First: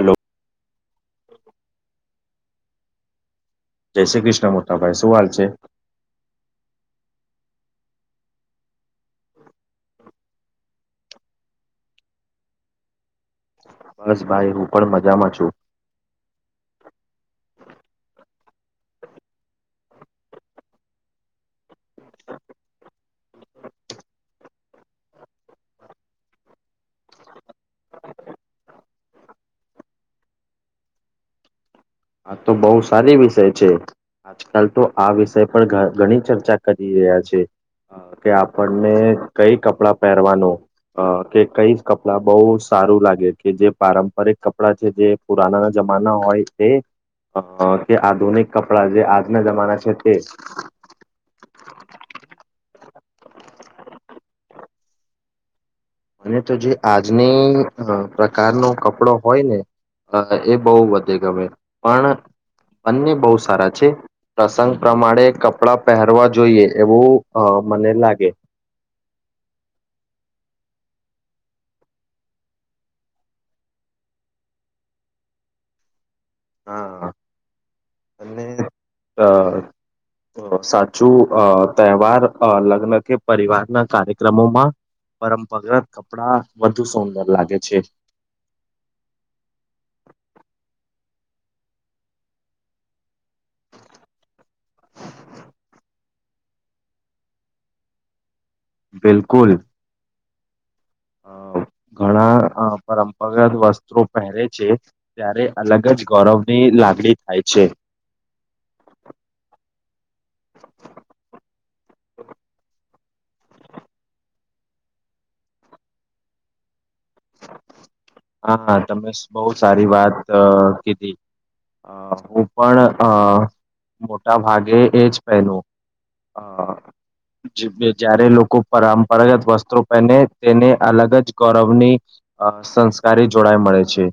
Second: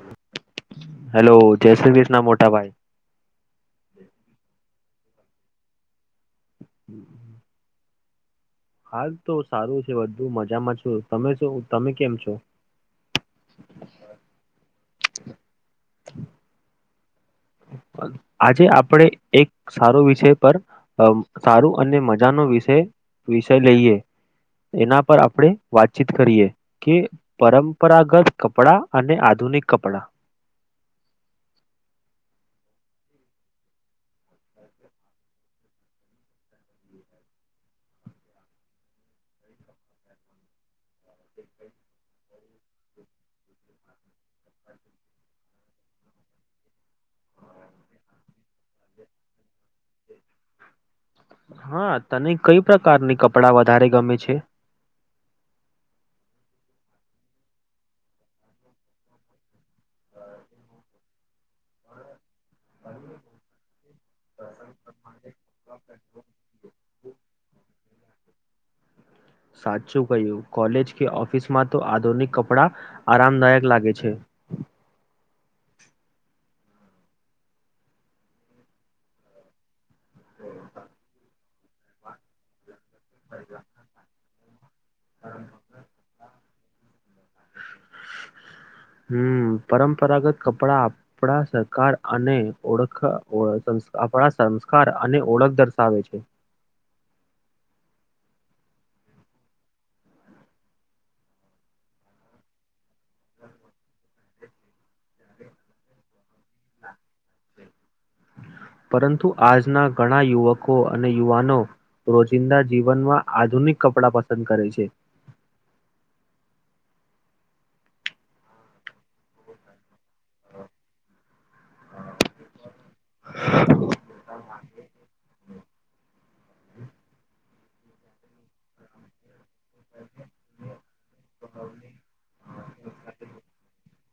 Hello hello જય શ્રી કૃષ્ણ મોટાભાઈ જય શ્રી કૃષ્ણ મોટાભાઈ શું હાલ છે હમ હાલ તો સારું છે વધુ મજામાં છો તમે શું તમે કેમ છો [inaudible] બસ ભાઈ હું પણ મજામાં છું [unintelligible] આજે આપડે એક સારો વિષય પર સારું અને મજાનો વિષય વિષય લઈએ એના પર આપણે વાતચીત કરીએ કે પરંપરાગત કપડા અને આ આધુનિક કપડા હા તો બહું સારી વિષય છે આજકાલ તો આ વિષય પર ઘણી ચર્ચા કરી રહ્યા છે કે આપણને કઈ કપડાં પહેરવાનું અ કે કઈ કપડાં બહુ સારું લાગે કે જે પારંપરિક કપડાં છે જે પુરાના જમાના હોય તે કે આધુનિક કપડાં જે આજના જમાના છે તે હા તને કઈ પ્રકારની કપડાં વધારે ગમે છે અને તો જે આજની પ્રકારનો કપડો હોય ને અ એ બહુ વધે ગમે પણ અને બહુ સારા છે પ્રસંગ પ્રમાણે કપડાં પહેરવા જોઈએ એવું મને લાગે [inaudible] સાચું કહ્યું કોલેજ કે ઓફિસમાં તો આધુનિક કપડા આરામદાયક લાગે છે [inaudible] હા અને અ સાચું અ તહેવાર લગ્ન કે પરિવાર ના કાર્યક્રમોમાં પરંપરાગત કપડા વધુ સુંદર લાગે છે હમ પરંપરાગત કપડા આપણા સકાર અને ઓળખ આપણા સંસ્કાર અને ઓળખ દર્શાવે છે [inaudible] બિલકુલ ઘણા પરંપરા અ વસ્ત્રો પહેરે છે ત્યારે અલગ જ ગૌરવની લાગણી થાય છે પરંતુ આજના ઘણા યુવકો અને યુવાનો રોજિંદા જીવનમાં આધુનિક કપડા પસંદ કરે છે હા તમે બહુ સારી વાત કીધી અ હું પણ અ મોટા ભાગે એ જ પહેરુ હ જયારે લોકો પરંપરાગત વસ્તુ પહેરેને તેને અલગ જ ગૌરવની અ સંસ્કારી જોડાય મળે છે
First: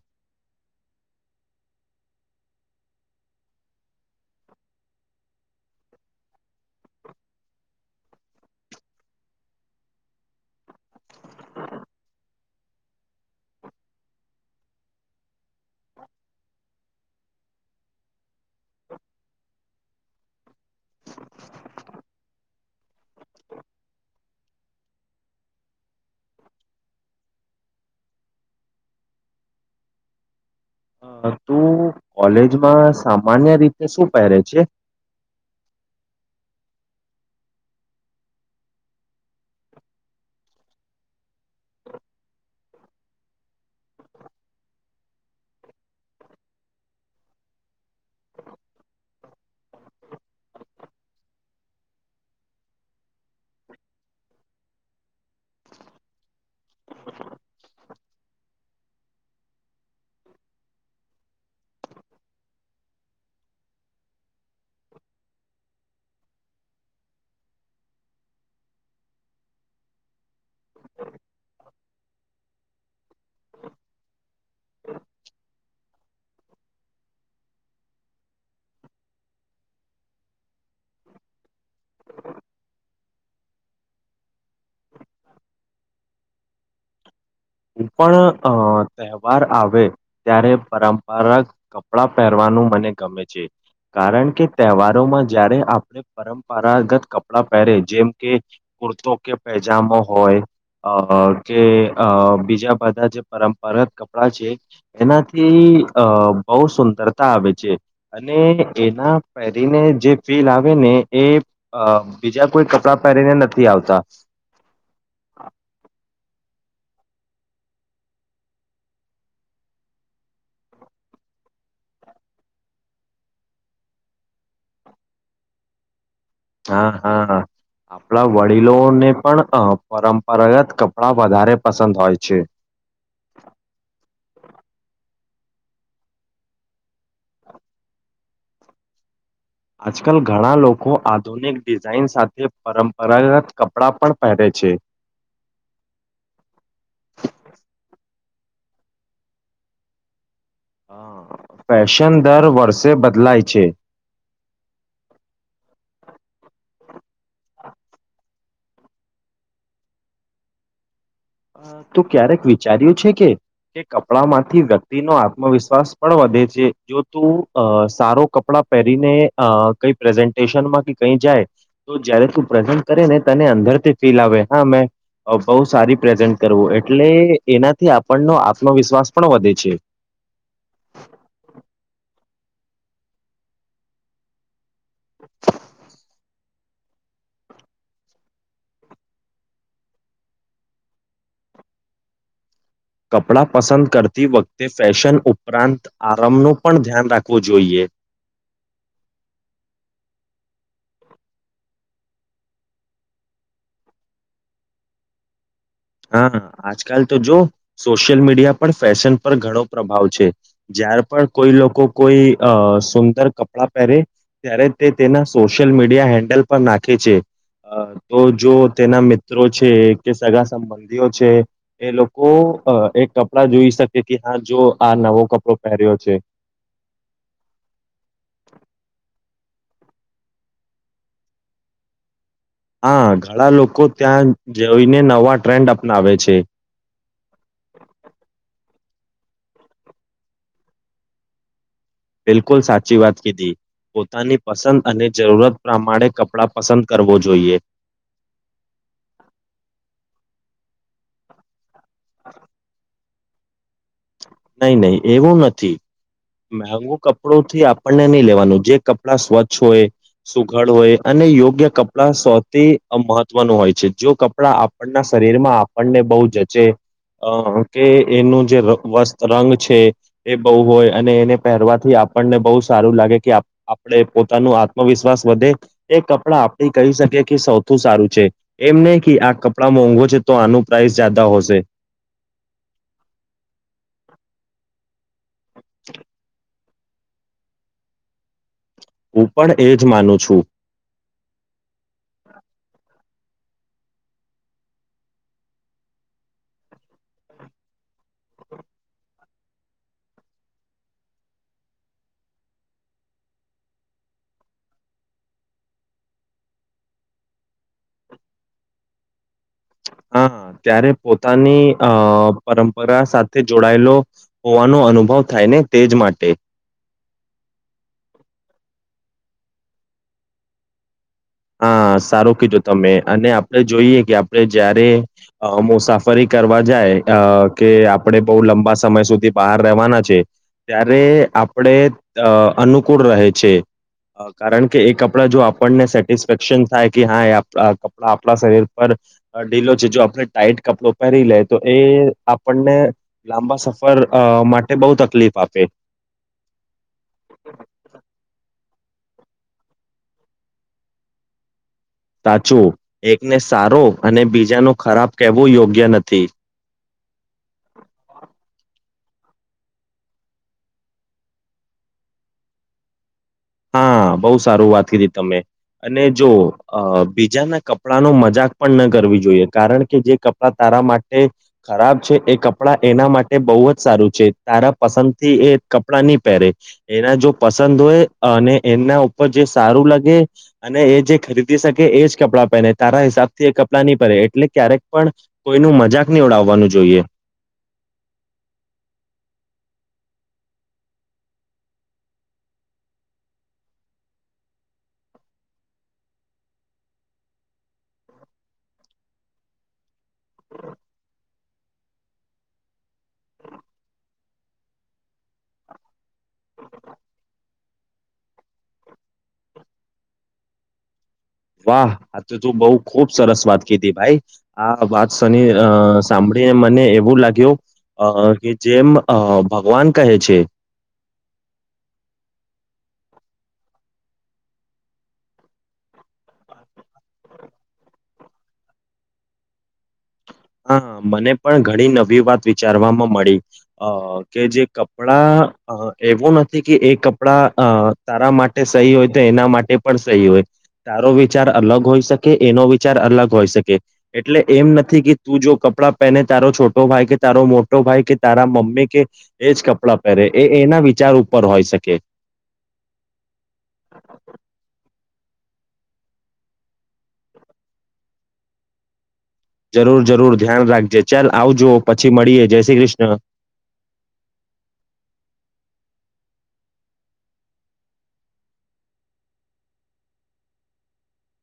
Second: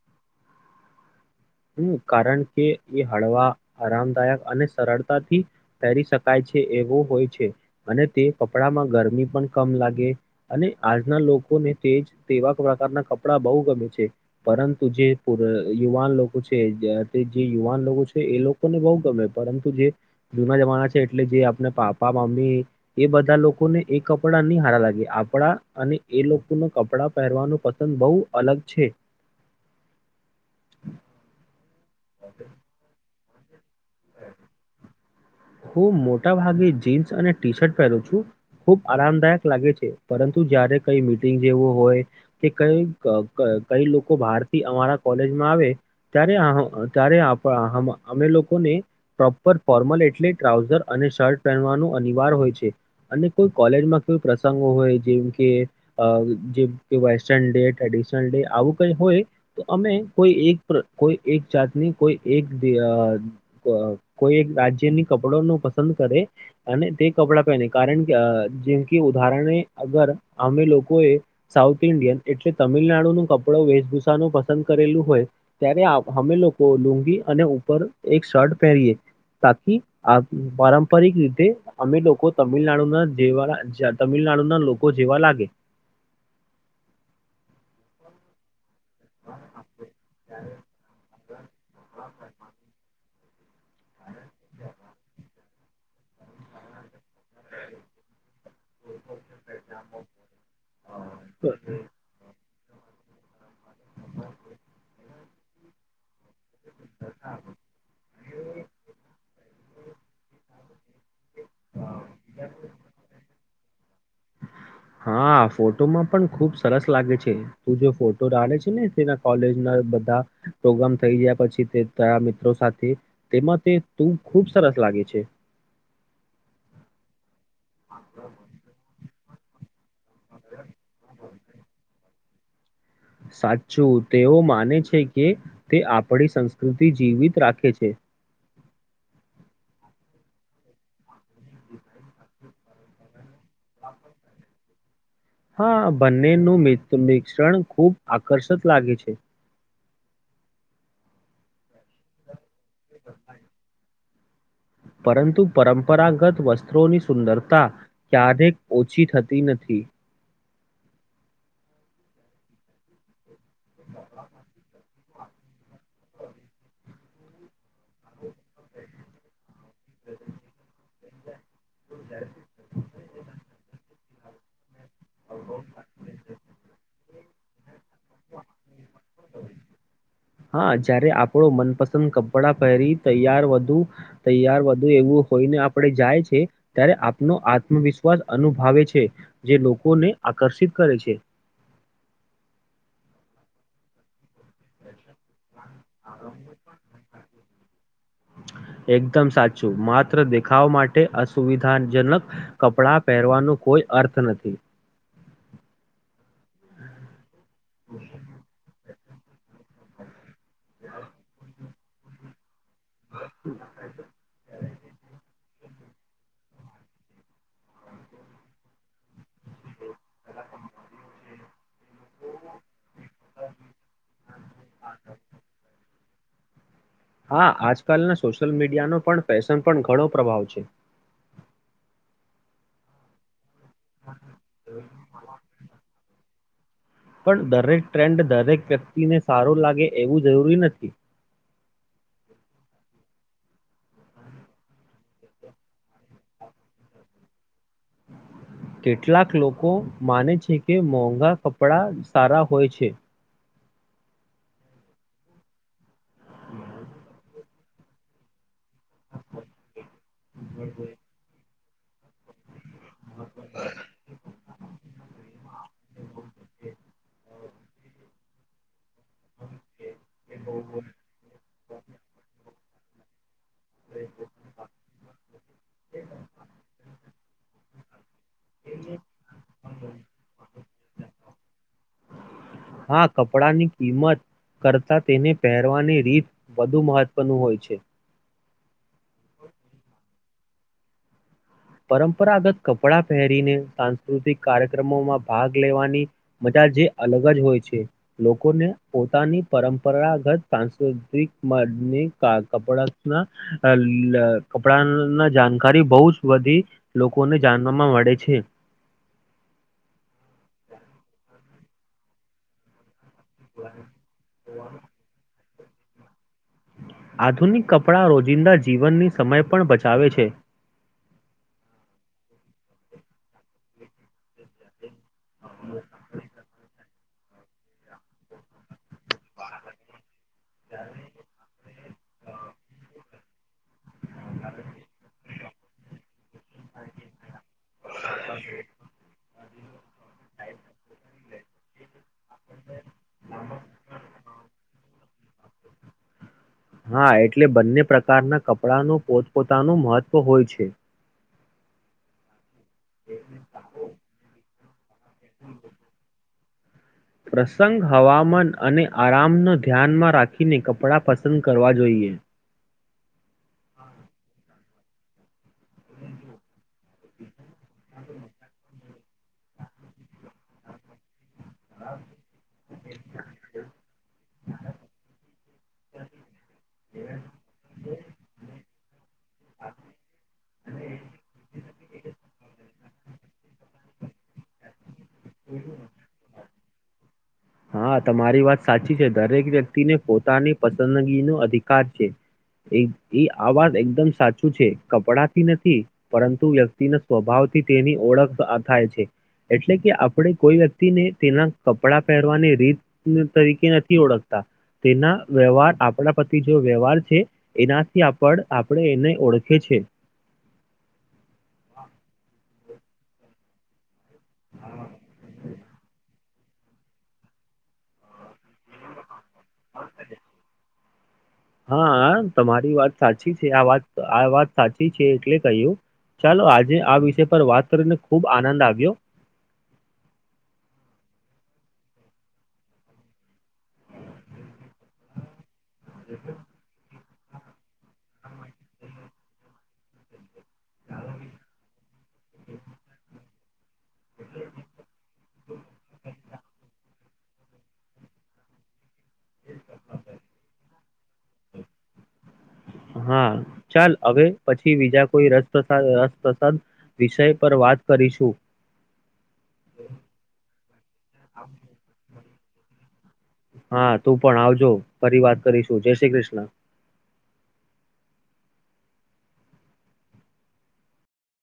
હમ કારણ કે એ હળવા આરામદાયક અને સરળતાથી પહેરી શકાય છે એવો હોય છે અને તે કપડામાં ગરમી પણ કમ લાગે અને આજના લોકો ને તે તેવા પ્રકારના કપડા બહુ ગમે છે પરંતુ જે યુવાન લોકો છે જે યુવાન લોકો છે એ લોકોને બહુ ગમે પરંતુ જે જૂના જમાના છે એટલે આપ પાપા મમ્મી એ બધા લોકોને એ કપડા નહી હારા લાગે આપડા અને એ લોકો ને કપડા પહેરવાનું પસંદ બહુ અલગ છે અ તું કોલેજમાં સામાન્ય રીતે શું પહેરે છે હું મોટા ભાગે જીન્સ અને ટી શર્ટ પહેરું છું ખુબ આરામદાયક લાગે છે પરંતુ જયારે કઈ મીટિંગ જેવું હોય કે કઈ કઈ લોકો બાર થી અમારા કોલેજમાં આવે ત્યારે અમે લોકોને પ્રોપર ફોર્મલ એટલે ટ્રાઉઝર અને શર્ટ પહેનવાનું અનિવાર હોય છે અને કોઈ કોલેજમાં કોઈ પ્રસંગો હોય જેમ કે કે જેમ વેસ્ટન ડે ટ્રેડિશનલ ડે આવું કઈ હોય તો અમે કોઈ એક કોઈ એક જાતની કોઈ એક કોઈ એક રાજ્યની કપડા નુ પસંદ કરે અને તે કપડા પહેને કારણ કે જેમ કે ઉદાહરણે અગર અમે લોકો એ સાઉથ ઇન્ડિયન એટલે તમિલનાડુ નું કપડો વેશભૂષા ન પસંદ કરેલું હો ત્યારે અમે લોકો લુંગી અને ઉપર એક શર્ટ પહેરીએ બાકી આ પારંપરિક રીતે અમે લોકો તમિલનાડુના જેવા તમિલનાડુના લોકો જેવા લાગે હું પણ અ તહેવાર આવે ત્યારે પરંપરાગ કપડા પહેરવાનું મને ગમે છે કારણ કે તહેવારોમાં જયારે આપણે પરંપરાગત કપડા કપડા પહેરે જેમ કે કુર્તો કે પૈજામો હોય અ કે અ બી બીજા બધા જે પરંપગત કપડા છે એનાથી અ બહુ સુંદરતા આવે છે અને એના પહેરીને જે ફીલ આવે ને એ અ બીજા કોઈ કપડાં પહેરીને નથી આવતા હા ફોટોમાં પણ ખુબ સરસ લાગે છે તું ફોટો રાડે છે ને તેના કોલેજ ના બધા પ્રોગ્રામ થાય ગયા પછી તે તાર મિત્રો સાથે તેમાં તે તું ખુબ સરસ લાગે છે [inaudible] હા હા આપણા વડીલોને પણ અ પરંપરાગત કપડા વધારે પસંદ હોય છે સાચું તેઓ માને છે કે તે આપણી સંસ્કૃતિ જીવિત રાખે છે [inaudible] આજકાલ ઘણા લોકો આધુનિક ડિઝાઇન સાથે પરંપરાગત કપડાં પણ પહેરે છે છે હા બંનેનું મ મિશ્રણ ખૂબ આકર્ષક લાગે છે અ ફેશન દર વર્ષે બદલાય છે પરંતુ પરંપરાગત વસ્ત્રોની સુંદરતા ક્યારેક ઓછી થતી નથી [inaudible] તું ક્યારેક વિચાર્યું છે કે કપડા માંથી વ્ય વ્યક્તિ નો આત્મવિશ્વાસ પણ વધે છે જો તું સારો કપડા પહેરીને અ કઈ પ્રેઝન્ટેશનમાં કે કઈ જાય તો જયારે તું પ્રેઝન્ટ કરે ને તને અંદરથી ફીલ આવે હા મે બહુ સારી પ્રેઝન્ટ કરવું એટલે એનાથી આપણનો આત્મવિશ્વાસ પણ વધે છે હા જય્યારે આપણો મનપસંદ કપડાં કપડા પહેરી તૈયાર વધુ તૈયાર વધુ એવું હોઈને આપડે જાય છે ત્યારે આપનો આત્મવિશ્વાસ અનુભવે છે જે લોકોને આકર્ષિત કરે છે [inaudible] કપડાં પસંદ કરતી વખતે ફેશન ઉપર ઉપરાંત આરંમ ન પણ ધ્યાન રાખવું જોઈએ એકદમ સાચું માત્ર દેખાવ માટે અસુવિધાજનક કપડા પહેરવાનું કોઈ અર્થ નથી હા, આજકાલ તો જો સોશિયલ મીડિયા પર ફેશન પર ઘણો પ્રભાવ છે. જ્યારે પણ કોઈ લોકો કોઈ અ સુંદર કપડાં પહેરે, ત્યારે તે તેના સોશિયલ મીડિયા હેન્ડલ પર નાખે છે. અ તો જો તેના મિત્રો છે કે સગા સંબંધીઓ છે, એ લોકો એક કપડાં જોઈ શકી કે, હા, જો આ નવો કપડો પહેર્યો છે. હા, આજકાલના સોશિયલ મીડિયાનો પણ ફેશન પણ ઘણો પ્રભાવ છે. હા, ઘણા લોકો ત્યાં જઈને નવા ટ્રેન્ડ અપનાવે છે‌. પણ દરેક ટ્રેન્ડ દરેક વ્યક્તિને સારું લાગે એવું જરૂરી નથી. બિલકુલ, સાચી વાત કીધી. પોતાની પસંદ અને જરૂરત પ્રમાણે કપડાં પસંદ કરવો જોઈએ. કેટલાક લોકો માને છે કે મોંઘા કપડા. કપડા સારા હોય છે. નહીં, નહી, એવું નથી. મોધુ કપડું થી આપણને નહીં લેવાનું, જે કપડા સ્વચ્છ હોય, સુઘડ હોય, અને યોગ્ય કપડા સૌથી મહત્વનું હોય છે. જો કપડા આપણના શરીર માં આપણને બહુ જચે. અ કે એનું જે વસ રંગ છે, એ બહુ હોય અને એને પહેરવાથી આપણને બહુ સારું લાગે કે. આપણે પોતાનું આત્મવિશ્વાસ વધે, એ કપડાં આપડી કહી શકીએ કે સૌથી સારું છે. એમને કે, આ કપડાં મોંઘો છે, તો આનું પ્રાઇસ જ્યાદા હશે. હા, કપડા ની કિંમત કરતાં તેને પહેરવાની રીત વધુ મહત્વનું હોય છે. હું પણ એ જ માનું છું. પરંપરાગત કપડા પહેરીને સાંસ્કૃતિક કાર્યક્રમોમાં ભાગ લેવાની મજા. જે અલગ જ હોય છે. લોકોને પોતાની પરંપરાગત, સાંસ્કૃતિક કપડાં ના કપડાં ના જાણકારી બહુ જ વધી લોકોને જાણવામાં મળે છે. હા, ત્યારે પોતાની અ પરંપરા સાથે જોડાયેલો હોવાનો અનુભવ થાય ને, તેજ માટે. આધુનિક કપડાં રોજિંદા જીવનની સમય પણ બચાવે છે. હા, સારું કીધું. તમે અને આપડે જોઈએ કે આપણે જયારે. અ મુસાફરી કરવા જાય, અ કે આપડે બઉ લંબા સમય સુધી બહાર રહેવાના છે, ત્યારે આપણે અનુકૂળ રહે. છે, કારણ કે એ કપડા જો આપણને સે રક્ષણ થાય કે, હા, એ કપડા આપણા શરીર પર ઢીલો છે. જો આપણે ટાઈટ કપડો પહેરી તો એ આપણને લાંબા સફર અ માટે બહુ તકલીફ આપે. હા, એટલે બંને પ્રકારના કપડાનું પોતપોતાનું મહત્વ હોય છે. સાચું એકને સારો અને બીજાનું ખરાબ કહેવું યોગ્ય નથી. પ્રસંગ, હવામાન અને- આરામનો ધ્યાનમાં રાખીને કપડાં પસંદ કરવા જોઈએ. હા, બહુ સારું વાત કીધી તમે. અને, જો બીજાના કપડાનો મજાક પણ ન કરવી જોઈએ, કારણ કે જે કપડાં. આપરા માટે ખરાબ છે, એ કપડાં એના માટે બહુ જ સારું છે. તારા પસંદ થી એ કપડાં નહીં પહેરે. એના જો પસંદ હોય. અને એના ઉપર જે સારું લાગે અને એ જે ખરીદી શકે, એજ કપડાં પહેરે. તારા હિસાબ થી એ કપડાં નહીં પહેરે, એટલે ક્યારેક પણ કોઈનુ મજાક નહી ઉડાવવાનું જોઈએ. હા, તમારી વાત સાચી છે. દરેક વ્યક્તિને પોતાની પસંદગીનો અધિકાર છે. એ આ વાત એકદમ સાચું છે. કપડાથી નથી, પરંતુ વ્યક્તિ ના સ્વભાવથી તેની ઓળખ થાય છે એટલે કે આપણે કોઈ વ્યક્તિને તેના કપડા પહેરવાની રીત તરીકે નથી ઓળખતા તેના વ્યવહાર આપણા પ્રતી જેવો વ્યવહાર છે એનાથી આપ આપણે એને ઓળખે છે વાહ આ તો તું બઉ ખુબ સરસ વાત કીધી ભાઈ આ વાત [unintelligible] સાંભળીને મને એવું લાગ્યું અ કે જેમ અ ભગવાન કહે છે હા તમારી વાત સાચી છે આ વાત આ વાત સાચી છે એટલે કહ્યું ચાલો આજે આ વિષય પર વાત કરીને ખુબ આનંદ આવ્યો હા મને પણ ઘણી નવી વાત વિચારવામાં મળી કે જે કપડા એવું નથી કે એ કપડા અ તારા માટે સહી હોય તો એના માટે પણ સહી હોય તારો વિચાર અલગ હોઈ શકે એનો વિચાર અલગ હોઈ શકે એટલે એમ નથી કે તું જો કપડાં પહેને તારો છોટો ભાઈ કે તારો મોટો ભાઈ કે તારા મમ્મી કે એજ કપડાં પહેરે એ એના વિચાર ઉપર હોય શકે હા ચાલ હવે પછી બીજા કોઈ રસપ્ર રસપ્રસાદ વિષય પર વાત કરીશું જરૂર જરૂર ધ્યાન રાખજે ચાલ આવજો પછી મળીએ જય શ્રી કૃષ્ણ હા તું પણ આવજો ફરી વાત કરીશું જય શ્રી કૃષ્ણ